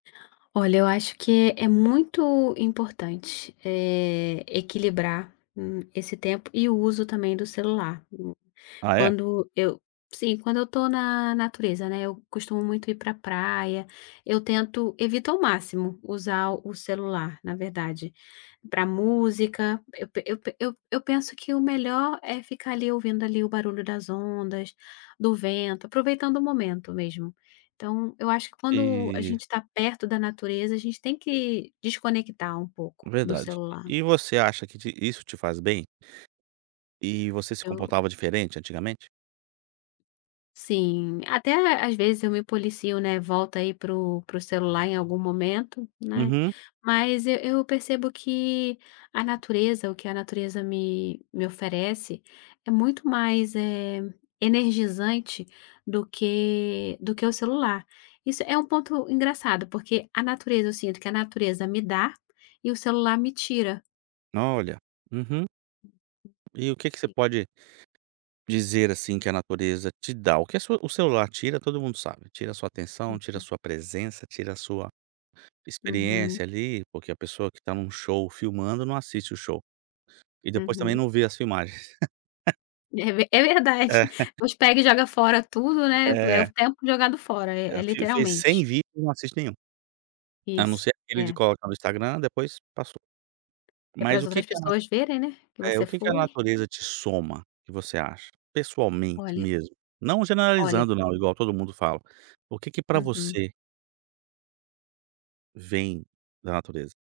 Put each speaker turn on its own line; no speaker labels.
Olha, eu acho que é muito importante, eh, equilibrar, hum, esse tempo e o uso também do celular o
Ah, é?
Quando eu Sim, quando eu estou na natureza, né, eu costumo muito ir pra praia. Eu tento evito ao máximo usar o celular, na verdade. Pra música, eu pe eu pe eu eu penso que o melhor é ficar ali ouvindo ali o barulho das ondas, do vento, aproveitando o momento mesmo. Então, eu acho que, quando a gente
E
está perto da natureza, a gente tem que desconectar um pouco do
Verdade.
celular.
E você acha que te isso te faz bem? E você se
Eu
comportava diferente antigamente?
Sim, até às vezes eu me policio, né. Volto aí para o para o celular em algum momento, né,
Uhum.
mas e eu percebo que a natureza, o que a natureza me me oferece, é muito mais, eh, energizante do que do que o celular. Isso é um ponto engraçado, porque a natureza eu sinto que a natureza me dá, e o celular me tira.
Olha, uhum. E o que que você
[unintelligible]
pode dizer, assim, que a natureza te dá? O que a sua o celular tira todo mundo sabe: tira a sua atenção, tira a
Uhum.
sua presença, tira a sua
Uhum.
experiência ali, porque a pessoa que está num show filmando, não assiste o show. E depois também
Uhum.
não vê as filmagens.
É ve é verdade.
É.
Uns pega e joga fora tudo, né? Po é o f
É.
tempo jogado fora.
E
É é
fi fez
literalmente.
100 vídeos e não assiste nenhum. A não
Isso.
ser aquele de
É.
colocar no Instagram, depois passou.
É
Mas
pras
o que
outras
que ela
pessoas verem, né, que
[unintelligible] eh,
você
o que que a
foi.
natureza te soma, que você acha? Pessoalmente,
Olha.
mesmo. Não
Olha.
generalizando, não, igual todo mundo fala. O que que pra
Uhum.
você vem da natureza?